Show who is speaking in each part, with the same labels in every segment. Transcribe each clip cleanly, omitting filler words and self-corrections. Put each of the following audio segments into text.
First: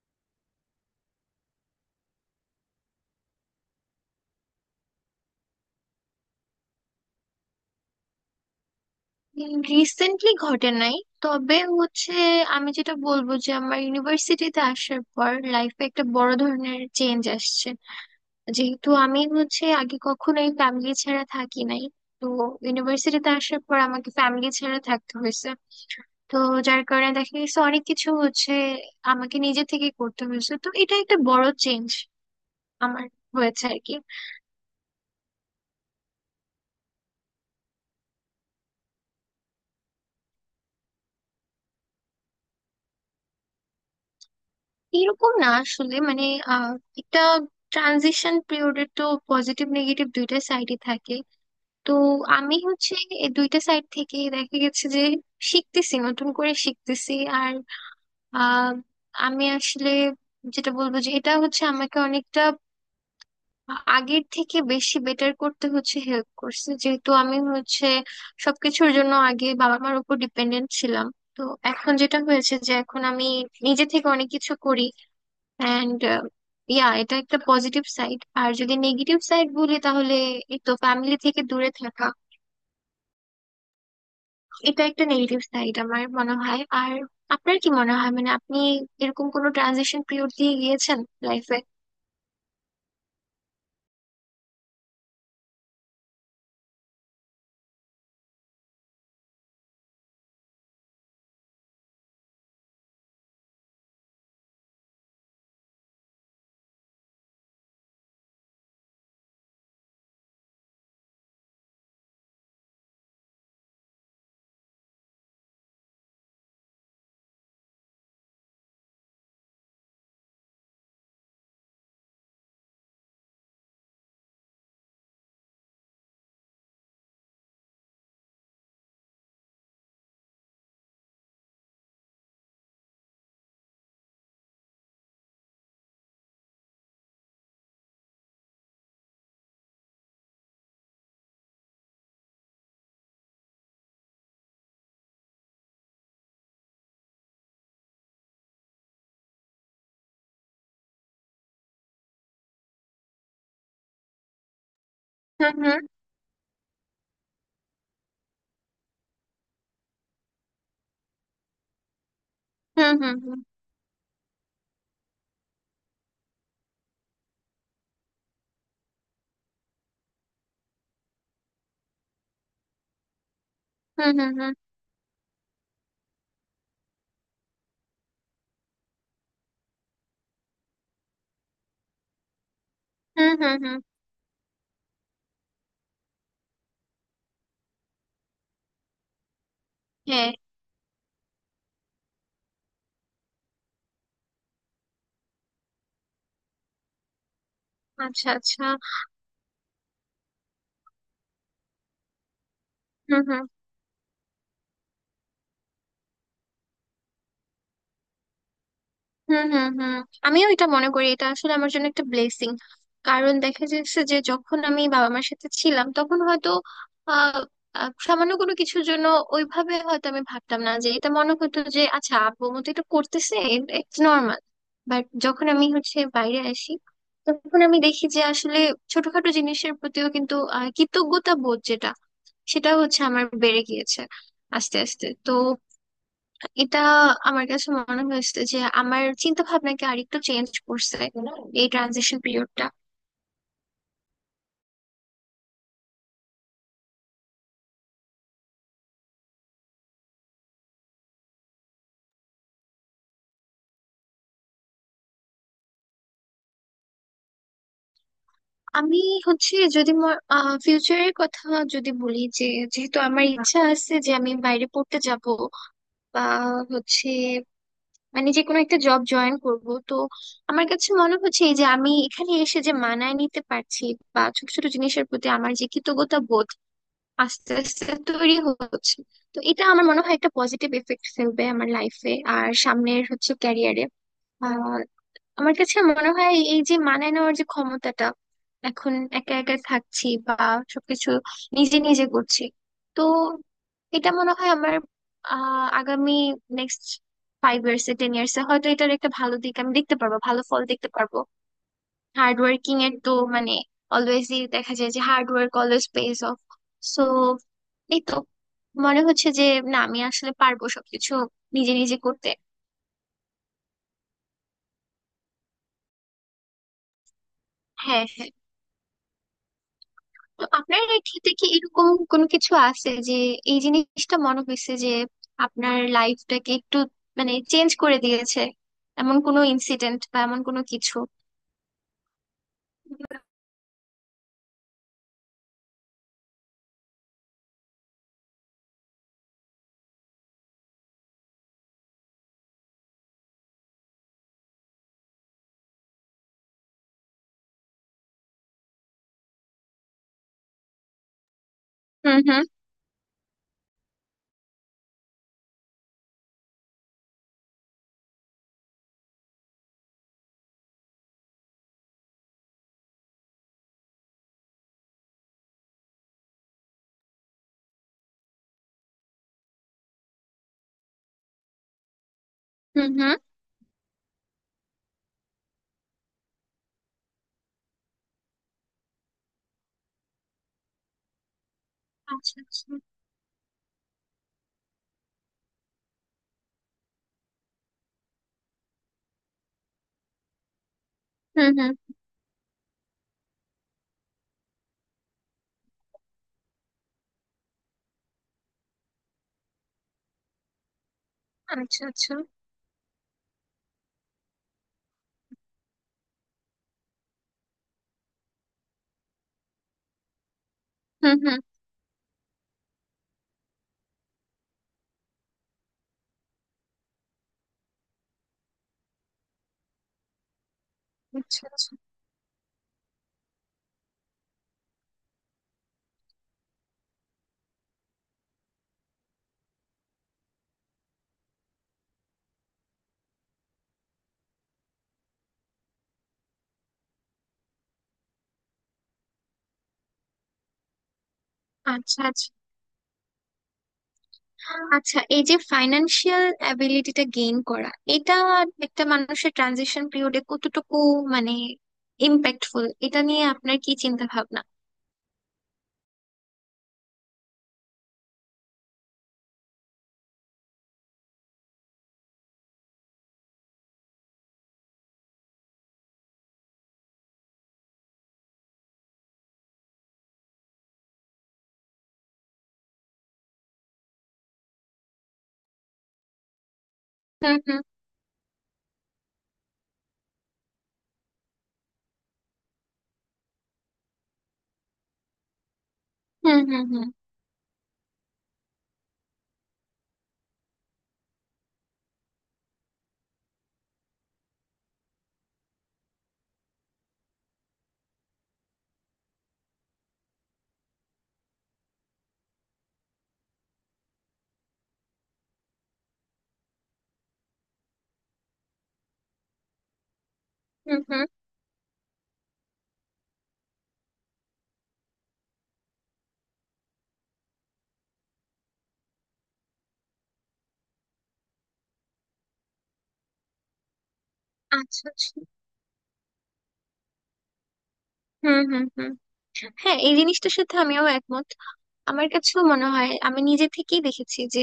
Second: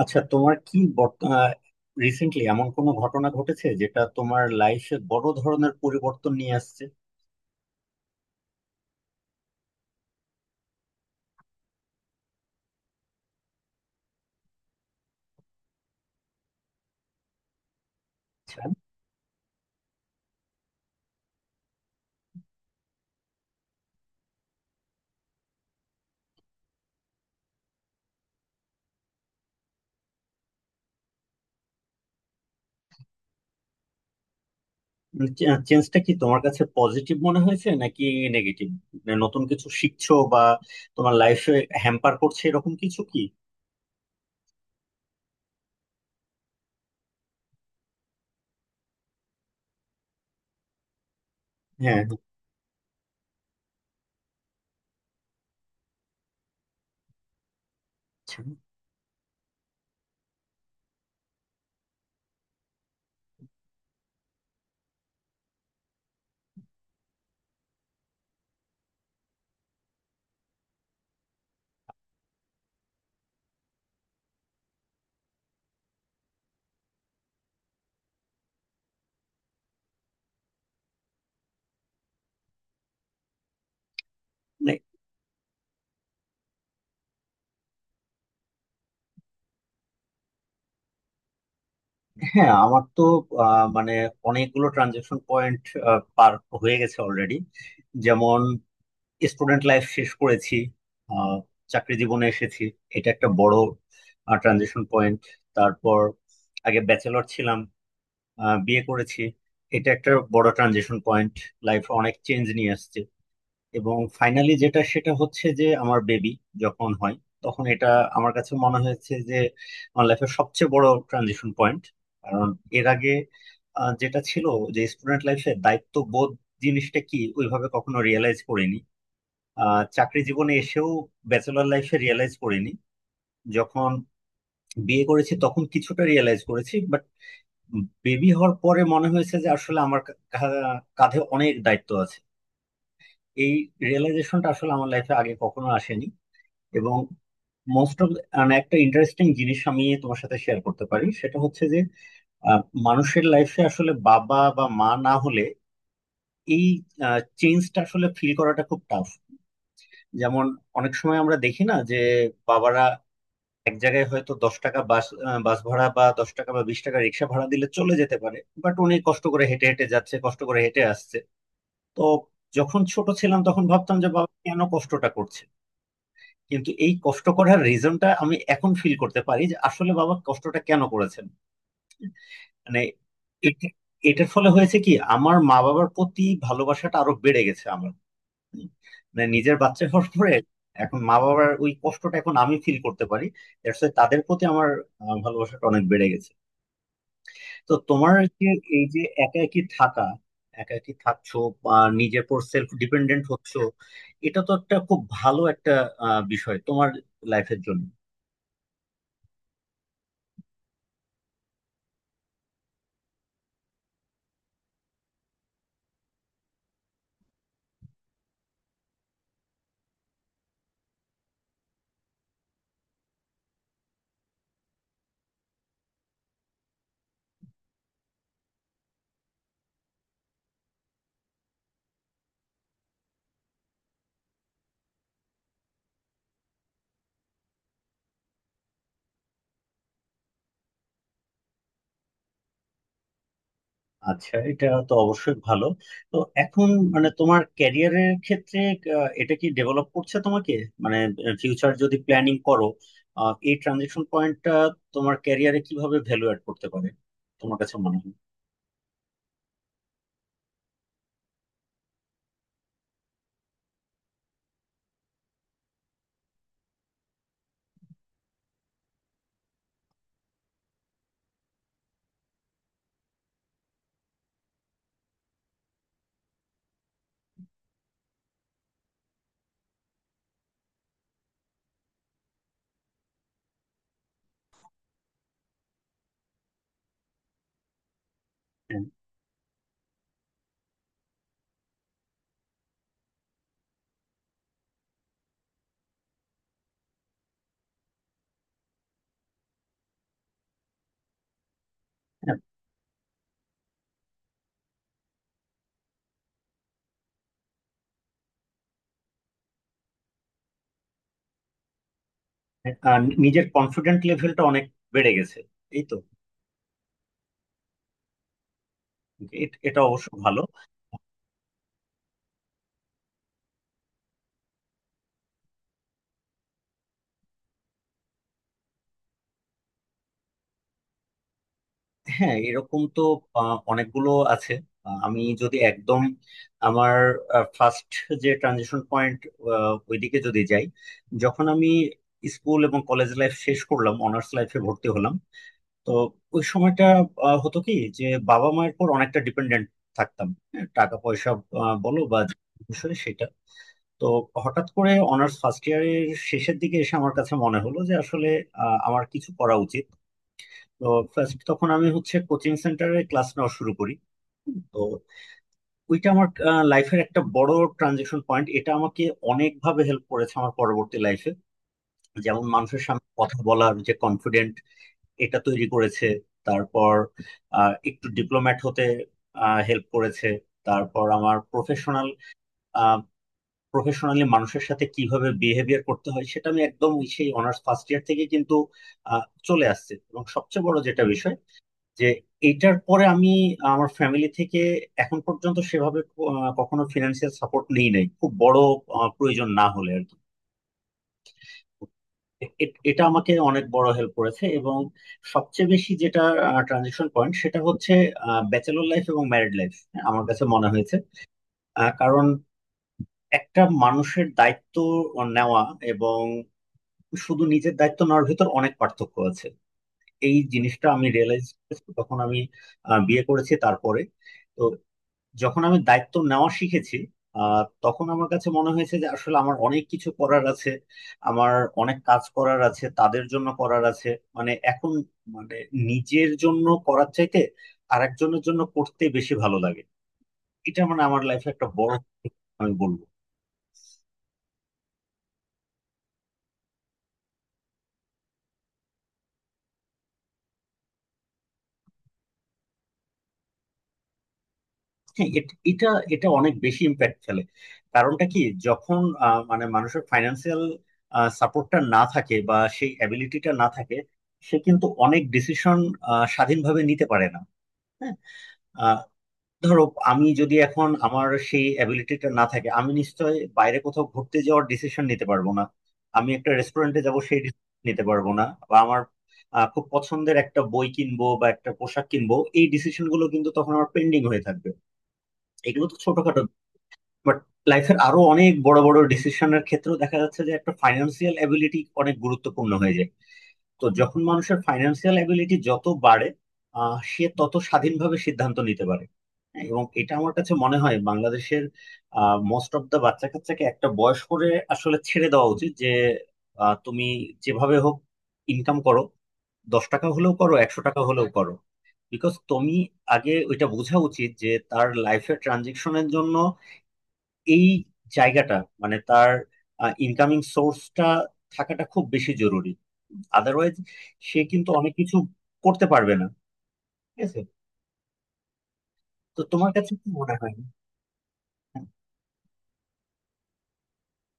Speaker 1: আচ্ছা, তোমার কি রিসেন্টলি এমন কোনো ঘটনা ঘটেছে যেটা তোমার লাইফে বড় ধরনের পরিবর্তন নিয়ে আসছে?
Speaker 2: রিসেন্টলি ঘটে নাই, তবে হচ্ছে আমি যেটা বলবো যে আমার ইউনিভার্সিটিতে আসার পর লাইফে একটা বড় ধরনের চেঞ্জ আসছে, যেহেতু আমি হচ্ছে আগে কখনোই ফ্যামিলি ছাড়া থাকি নাই। তো ইউনিভার্সিটিতে আসার পর আমাকে ফ্যামিলি ছাড়া থাকতে হয়েছে। তো যার কারণে দেখা গেছে অনেক কিছু হচ্ছে আমাকে নিজে থেকে করতে হয়েছে। তো এটা একটা বড় চেঞ্জ আমার হয়েছে আর কি।
Speaker 1: আচ্ছা, চেঞ্জটা কি তোমার কাছে পজিটিভ মনে হয়েছে নাকি নেগেটিভ? নতুন কিছু শিখছো, বা তোমার লাইফে হ্যাম্পার করছে এরকম কিছু কি?
Speaker 2: এরকম না আসলে, মানে আহ একটা ট্রানজিশন পিরিয়ডের তো পজিটিভ নেগেটিভ দুইটা সাইডই থাকে। তো
Speaker 1: হ্যাঁ।
Speaker 2: আমি হচ্ছে এই দুইটা সাইড থেকে দেখা গেছে যে শিখতেছি, নতুন করে শিখতেছি। আর
Speaker 1: আচ্ছা।
Speaker 2: আহ, আমি আসলে যেটা বলবো যে এটা হচ্ছে আমাকে অনেকটা আগের থেকে বেশি বেটার করতে হচ্ছে, হেল্প করছে, যেহেতু আমি হচ্ছে সবকিছুর জন্য আগে বাবা মার উপর ডিপেন্ডেন্ট ছিলাম। তো এখন যেটা হয়েছে যে এখন আমি নিজে থেকে অনেক কিছু করি। অ্যান্ড ইয়া, এটা একটা পজিটিভ সাইড। আর যদি নেগেটিভ সাইড বলি তাহলে এই তো ফ্যামিলি থেকে দূরে থাকা,
Speaker 1: মানে
Speaker 2: এটা একটা নেগেটিভ সাইড আমার মনে হয়। আর আপনার কি মনে হয়, মানে আপনি এরকম কোনো ট্রানজিশন পিরিয়ড দিয়ে গিয়েছেন লাইফে?
Speaker 1: হ্যাঁ, আমার তো মানে অনেকগুলো ট্রানজেকশন পয়েন্ট পার হয়ে গেছে অলরেডি। যেমন স্টুডেন্ট লাইফ শেষ করেছি, আহ, চাকরি জীবনে এসেছি, এটা একটা বড় ট্রানজিশন পয়েন্ট। তারপর আগে ব্যাচেলর ছিলাম, বিয়ে করেছি, এটা একটা বড় ট্রানজিশন পয়েন্ট, লাইফ অনেক চেঞ্জ নিয়ে আসছে। এবং ফাইনালি যেটা, সেটা হচ্ছে যে আমার বেবি যখন হয়, তখন এটা আমার কাছে মনে হয়েছে যে আমার লাইফের সবচেয়ে বড় ট্রানজিশন পয়েন্ট। কারণ এর আগে যেটা ছিল, যে স্টুডেন্ট লাইফে দায়িত্ব বোধ জিনিসটা কি ওইভাবে কখনো রিয়েলাইজ করিনি, চাকরি জীবনে এসেও ব্যাচেলর লাইফে রিয়েলাইজ করিনি, যখন বিয়ে করেছি তখন কিছুটা রিয়েলাইজ করেছি, বাট বেবি হওয়ার পরে মনে হয়েছে যে আসলে আমার কা- কা- কাঁধে অনেক দায়িত্ব আছে। এই রিয়েলাইজেশনটা আসলে আমার লাইফে আগে কখনো আসেনি। এবং মোস্ট অফ, মানে একটা ইন্টারেস্টিং জিনিস আমি তোমার সাথে শেয়ার করতে পারি, সেটা হচ্ছে যে আহ, মানুষের লাইফে আসলে বাবা বা মা না হলে
Speaker 2: হুম
Speaker 1: এই চেঞ্জটা আসলে ফিল করাটা খুব টাফ। যেমন অনেক সময় আমরা দেখি না যে বাবারা
Speaker 2: হুম হুম হুম
Speaker 1: এক জায়গায় হয়তো 10 টাকা বাস বাস ভাড়া বা 10 টাকা বা 20 টাকা রিক্সা ভাড়া দিলে চলে যেতে পারে, বাট উনি কষ্ট করে হেঁটে হেঁটে যাচ্ছে, কষ্ট করে হেঁটে আসছে। তো যখন ছোট ছিলাম তখন ভাবতাম যে
Speaker 2: হুম
Speaker 1: বাবা
Speaker 2: হুম হুম
Speaker 1: কেন কষ্টটা করছে, কিন্তু এই কষ্ট করার রিজনটা আমি এখন ফিল করতে পারি যে আসলে বাবা কষ্টটা কেন করেছেন। মানে
Speaker 2: হুম হুম হুম
Speaker 1: এটা-
Speaker 2: হুম।
Speaker 1: এটার ফলে হয়েছে কি, আমার মা বাবার প্রতি ভালোবাসাটা আরো বেড়ে গেছে আমার, মানে নিজের বাচ্চা হওয়ার
Speaker 2: হ্যাঁ।
Speaker 1: পরে। এখন মা বাবার ওই কষ্টটা এখন আমি ফিল করতে পারি। দ্যাটস ওয়াই তাদের প্রতি আমার ভালোবাসাটা অনেক বেড়ে গেছে। তো তোমার
Speaker 2: আচ্ছা
Speaker 1: কি
Speaker 2: আচ্ছা।
Speaker 1: এই যে একা একই থাকা, একা একই থাকছো বা নিজের পর সেলফ
Speaker 2: হুম
Speaker 1: ডিপেন্ডেন্ট
Speaker 2: হুম
Speaker 1: হচ্ছো, এটা তো একটা খুব ভালো একটা বিষয় তোমার লাইফের জন্য।
Speaker 2: হুম হুম হুম। আমিও এটা মনে করি, এটা আসলে আমার জন্য একটা ব্লেসিং। কারণ দেখা যাচ্ছে যে যখন আমি বাবা মার সাথে ছিলাম তখন হয়তো আহ আহ, সামান্য কোনো কিছুর জন্য ওইভাবে হয়তো আমি ভাবতাম না, যে এটা মনে হতো যে আচ্ছা আব্বু মতো এটা করতেছে, ইটস নর্মাল। বাট যখন আমি হচ্ছে বাইরে আসি তখন আমি দেখি যে আসলে ছোটখাটো জিনিসের প্রতিও কিন্তু কৃতজ্ঞতা বোধ যেটা, সেটা হচ্ছে আমার বেড়ে গিয়েছে আস্তে আস্তে। তো এটা আমার কাছে মনে হয়েছে যে আমার চিন্তা ভাবনাকে আরেকটু চেঞ্জ করছে এই ট্রানজিশন পিরিয়ডটা।
Speaker 1: আচ্ছা, এটা তো অবশ্যই ভালো। তো এখন মানে তোমার ক্যারিয়ারের ক্ষেত্রে এটা কি ডেভেলপ করছে তোমাকে? মানে ফিউচার যদি প্ল্যানিং করো, এই ট্রানজেকশন পয়েন্টটা তোমার ক্যারিয়ারে কিভাবে ভ্যালু অ্যাড করতে পারে তোমার কাছে মনে হয়?
Speaker 2: আমি হচ্ছে যদি ফিউচারের কথা যদি বলি, যে যেহেতু আমার ইচ্ছা আছে যে আমি বাইরে পড়তে যাব বা হচ্ছে মানে যে কোনো একটা জব জয়েন করব, তো আমার কাছে মনে হচ্ছে এই যে আমি এখানে এসে যে মানায় নিতে পারছি বা ছোট ছোট জিনিসের প্রতি আমার যে কৃতজ্ঞতা বোধ আস্তে আস্তে তৈরি হচ্ছে, তো এটা আমার মনে হয় একটা পজিটিভ এফেক্ট ফেলবে আমার লাইফে আর সামনের হচ্ছে ক্যারিয়ারে। আহ আমার কাছে মনে হয় এই যে মানায় নেওয়ার যে ক্ষমতাটা,
Speaker 1: হ্যাঁ।
Speaker 2: এখন একা একা থাকছি বা সবকিছু নিজে নিজে করছি, তো এটা মনে হয় আমার আগামী নেক্সট ফাইভ ইয়ার্স এ টেন ইয়ার্স এ হয়তো এটার একটা ভালো দিক আমি দেখতে পারবো, ভালো ফল দেখতে পারবো।
Speaker 1: হ্যাঁ।
Speaker 2: হার্ড ওয়ার্কিং এর তো মানে অলওয়েজই দেখা যায় যে hard work always pays off. So এই তো মনে হচ্ছে যে না, আমি আসলে পারবো সবকিছু নিজে নিজে করতে।
Speaker 1: হ্যাঁ, আর নিজের কনফিডেন্ট লেভেলটা অনেক বেড়ে গেছে এই তো।
Speaker 2: হ্যাঁ হ্যাঁ।
Speaker 1: এটা অবশ্য ভালো।
Speaker 2: তো আপনার ক্ষেত্রে কি এরকম কোনো কিছু আছে, যে এই জিনিসটা মনে হয়েছে যে আপনার লাইফটাকে একটু মানে চেঞ্জ করে দিয়েছে, এমন কোনো ইনসিডেন্ট বা এমন কোনো কিছু?
Speaker 1: হ্যাঁ, এরকম তো অনেকগুলো আছে। আমি যদি একদম আমার ফার্স্ট যে ট্রানজিশন পয়েন্ট, ওইদিকে যদি যাই, যখন আমি স্কুল এবং কলেজ লাইফ শেষ করলাম, অনার্স লাইফে ভর্তি হলাম, তো ওই সময়টা হতো কি যে বাবা মায়ের পর অনেকটা ডিপেন্ডেন্ট থাকতাম। হ্যাঁ, টাকা পয়সা বলো,
Speaker 2: হুম
Speaker 1: বা যে
Speaker 2: হুম
Speaker 1: বিষয় সেটা। তো হঠাৎ করে অনার্স ফার্স্ট ইয়ারের শেষের দিকে এসে আমার কাছে মনে হলো যে আসলে আমার কিছু করা উচিত। তো first তখন আমি হচ্ছে কোচিং সেন্টারে ক্লাস নেওয়া শুরু করি। তো ওইটা আমার লাইফের একটা বড় ট্রানজেকশন পয়েন্ট, এটা আমাকে অনেকভাবে হেল্প করেছে আমার পরবর্তী লাইফে। যেমন মানুষের
Speaker 2: হুম
Speaker 1: সামনে
Speaker 2: হুম।
Speaker 1: কথা বলার যে কনফিডেন্ট, এটা তৈরি করেছে। তারপর একটু ডিপ্লোম্যাট হতে হেল্প করেছে। তারপর আমার প্রফেশনাল,
Speaker 2: আচ্ছা আচ্ছা।
Speaker 1: প্রফেশনালি মানুষের সাথে কিভাবে বিহেভিয়ার করতে হয় সেটা আমি একদম সেই অনার্স ফার্স্ট ইয়ার থেকে কিন্তু আহ, চলে আসছে। এবং সবচেয়ে বড় যেটা বিষয়
Speaker 2: হুম হুম।
Speaker 1: যে এটার পরে আমি আমার ফ্যামিলি থেকে এখন পর্যন্ত সেভাবে ক- আহ কখনো ফিনান্সিয়াল সাপোর্ট নিই নাই, খুব বড় প্রয়োজন না হলে আর কি।
Speaker 2: আচ্ছা আচ্ছা।
Speaker 1: এটা আমাকে অনেক বড় হেল্প করেছে। এবং সবচেয়ে বেশি যেটা ট্রানজিশন পয়েন্ট, সেটা হচ্ছে ব্যাচেলর লাইফ এবং ম্যারিড লাইফ আমার কাছে মনে হয়েছে।
Speaker 2: হুম হুম।
Speaker 1: কারণ একটা মানুষের দায়িত্ব নেওয়া এবং শুধু নিজের দায়িত্ব নেওয়ার ভিতর অনেক পার্থক্য আছে। এই জিনিসটা আমি
Speaker 2: আচ্ছা
Speaker 1: রিয়েলাইজ
Speaker 2: আচ্ছা।
Speaker 1: করেছি তখন, আমি বিয়ে করেছি তারপরে। তো যখন আমি দায়িত্ব নেওয়া শিখেছি, তখন আমার কাছে মনে হয়েছে যে আসলে আমার অনেক কিছু করার আছে, আমার অনেক কাজ করার আছে, তাদের জন্য করার আছে। মানে এখন, মানে নিজের জন্য করার চাইতে আরেকজনের জন্য করতে বেশি ভালো লাগে। এটা, মানে আমার লাইফে একটা বড়।
Speaker 2: আচ্ছা আচ্ছা।
Speaker 1: আমি বলবো,
Speaker 2: আচ্ছা এই যে ফাইন্যান্সিয়াল অ্যাবিলিটিটা গেইন করা, এটা একটা মানুষের ট্রানজিশন পিরিয়ডে কতটুকু মানে ইম্প্যাক্টফুল, এটা নিয়ে আপনার কি চিন্তা ভাবনা?
Speaker 1: হ্যাঁ এটা, এটা অনেক বেশি ইম্প্যাক্ট ফেলে। কারণটা কি, যখন মানে মানুষের ফাইন্যান্সিয়াল সাপোর্টটা না থাকে বা সেই অ্যাবিলিটিটা না থাকে, সে কিন্তু অনেক ডিসিশন স্বাধীনভাবে নিতে পারে না। হ্যাঁ। আহ, ধরো আমি যদি এখন, আমার সেই অ্যাবিলিটিটা না থাকে, আমি নিশ্চয় বাইরে কোথাও ঘুরতে যাওয়ার ডিসিশন নিতে পারবো না, আমি একটা রেস্টুরেন্টে যাব
Speaker 2: হুম
Speaker 1: সেই
Speaker 2: হুম
Speaker 1: ডিসিশন নিতে পারবো না, বা আমার খুব পছন্দের একটা বই কিনবো বা একটা পোশাক কিনবো, এই ডিসিশন গুলো কিন্তু তখন আমার পেন্ডিং হয়ে থাকবে। এগুলো তো
Speaker 2: হুম
Speaker 1: ছোটখাটো,
Speaker 2: হুম হুম
Speaker 1: বাট লাইফের আরো অনেক বড় বড় ডিসিশনের ক্ষেত্রেও দেখা যাচ্ছে যে একটা ফাইন্যান্সিয়াল অ্যাবিলিটি অনেক গুরুত্বপূর্ণ হয়ে যায়। তো যখন মানুষের ফাইন্যান্সিয়াল অ্যাবিলিটি যত বাড়ে, সে তত স্বাধীনভাবে সিদ্ধান্ত নিতে পারে। হ্যাঁ, এবং এটা আমার কাছে মনে হয় বাংলাদেশের মোস্ট অফ দা বাচ্চা কাচ্চাকে একটা বয়স করে আসলে ছেড়ে দেওয়া উচিত যে তুমি যেভাবে হোক ইনকাম করো, 10 টাকা হলেও করো,
Speaker 2: হুম
Speaker 1: একশো
Speaker 2: হুম।
Speaker 1: টাকা হলেও করো। বিকজ তুমি আগে ওইটা বোঝা উচিত যে তার লাইফের ট্রানজেকশনের জন্য এই জায়গাটা, মানে তার ইনকামিং সোর্সটা থাকাটা খুব বেশি জরুরি। আদারওয়াইজ সে কিন্তু
Speaker 2: আচ্ছা
Speaker 1: অনেক
Speaker 2: আচ্ছা।
Speaker 1: কিছু করতে পারবে না। ঠিক আছে,
Speaker 2: হুম হুম হুম।
Speaker 1: তো তোমার
Speaker 2: হ্যাঁ এই
Speaker 1: কাছে কি
Speaker 2: জিনিসটার
Speaker 1: মনে
Speaker 2: সাথে
Speaker 1: হয়?
Speaker 2: আমিও একমত।
Speaker 1: হ্যাঁ।
Speaker 2: আমার কাছেও মনে হয়, আমি নিজে থেকেই দেখেছি যে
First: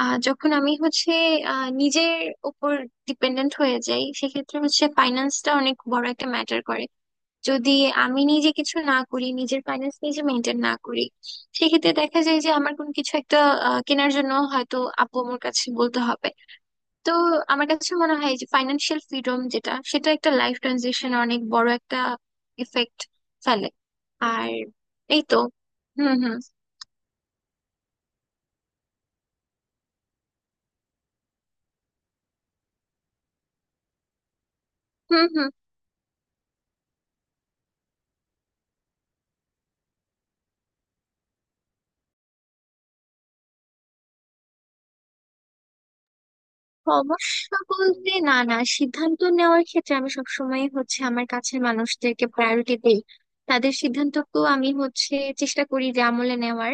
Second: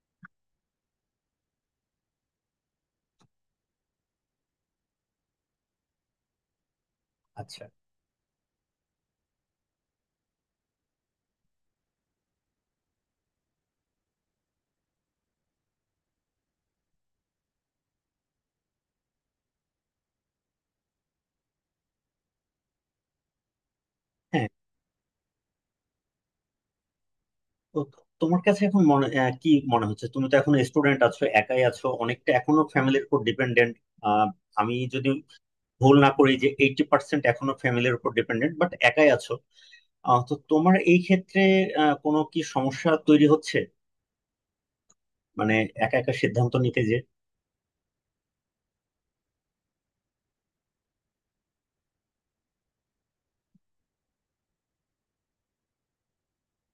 Speaker 2: যখন আমি হচ্ছে নিজের উপর ডিপেন্ডেন্ট হয়ে যাই সেক্ষেত্রে হচ্ছে ফাইন্যান্সটা অনেক বড় একটা ম্যাটার করে।
Speaker 1: আচ্ছা।
Speaker 2: যদি আমি নিজে কিছু না করি, নিজের ফাইন্যান্স নিজে মেনটেন না করি, সেক্ষেত্রে দেখা যায় যে আমার কোনো কিছু একটা কেনার জন্য হয়তো আপু আমার কাছে বলতে হবে। তো আমার কাছে মনে হয় যে ফাইন্যান্সিয়াল ফ্রিডম যেটা, সেটা একটা লাইফ ট্রানজিশন অনেক বড় একটা এফেক্ট ফেলে
Speaker 1: হ্যাঁ।
Speaker 2: আর এই তো। হুম হুম
Speaker 1: তো তোমার কাছে এখন মনে, কি মনে হচ্ছে, তুমি তো এখন স্টুডেন্ট আছো, একাই আছো, অনেকটা এখনো ফ্যামিলির উপর ডিপেন্ডেন্ট। আমি যদি
Speaker 2: হুম হুম।
Speaker 1: ভুল না করি, যে 80% এখনো ফ্যামিলির উপর ডিপেন্ডেন্ট, বাট একাই আছো। তো তোমার এই ক্ষেত্রে কোনো কি সমস্যা তৈরি হচ্ছে, মানে একা একা সিদ্ধান্ত নিতে? যে
Speaker 2: সমস্যা বলতে না না, সিদ্ধান্ত নেওয়ার ক্ষেত্রে আমি সবসময় হচ্ছে আমার কাছের মানুষদেরকে প্রায়োরিটি দেই, তাদের সিদ্ধান্তকেও আমি হচ্ছে চেষ্টা করি যে আমলে নেওয়ার।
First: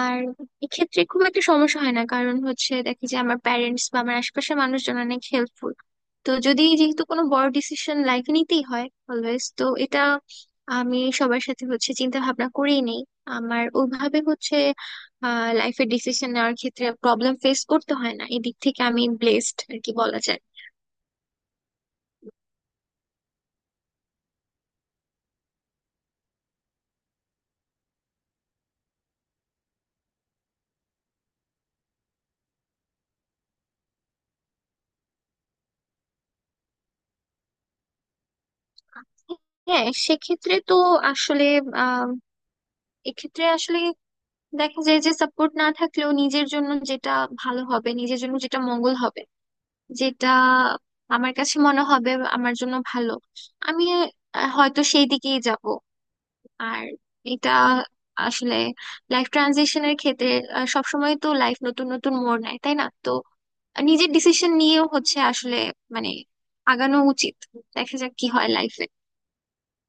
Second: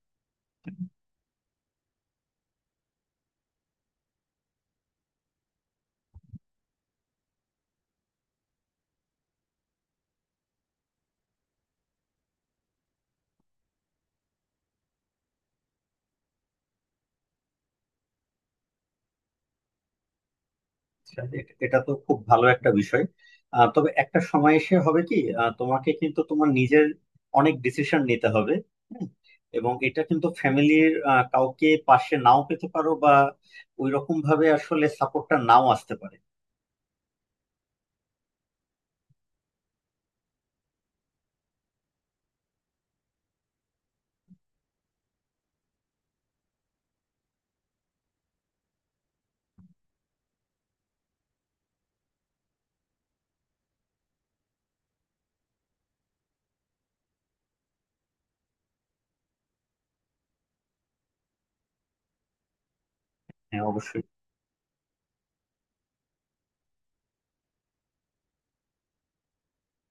Speaker 2: আর এক্ষেত্রে খুব একটা সমস্যা হয় না, কারণ হচ্ছে দেখি যে আমার প্যারেন্টস বা আমার আশেপাশের মানুষজন অনেক হেল্পফুল। তো যদি যেহেতু কোনো বড় ডিসিশন লাইফে নিতেই হয় অলওয়েজ, তো এটা আমি সবার সাথে হচ্ছে চিন্তা ভাবনা করেই নেই। আমার ওইভাবে হচ্ছে লাইফের ডিসিশন নেওয়ার ক্ষেত্রে প্রবলেম ফেস করতে হয় না, এদিক থেকে আমি ব্লেসড আর কি বলা যায়।
Speaker 1: আচ্ছা, এটা তো খুব ভালো একটা বিষয়। তবে একটা সময় এসে হবে কি, তোমাকে কিন্তু তোমার নিজের অনেক ডিসিশন নিতে হবে। হুম, এবং এটা কিন্তু ফ্যামিলির কাউকে পাশে নাও পেতে পারো, বা ওই রকম ভাবে আসলে সাপোর্টটা নাও আসতে পারে।
Speaker 2: হ্যাঁ সেক্ষেত্রে তো আসলে আহ এক্ষেত্রে আসলে দেখা যায় যে সাপোর্ট না থাকলেও নিজের জন্য যেটা ভালো হবে, নিজের জন্য যেটা মঙ্গল হবে, যেটা আমার কাছে মনে হবে আমার জন্য ভালো, আমি হয়তো সেই দিকেই যাব। আর এটা আসলে লাইফ ট্রানজিশনের ক্ষেত্রে সবসময় তো লাইফ নতুন নতুন মোড় নেয় তাই না, তো
Speaker 1: হ্যাঁ, অবশ্যই।
Speaker 2: নিজের ডিসিশন নিয়েও হচ্ছে আসলে মানে আগানো উচিত। দেখা যাক কি হয় লাইফে।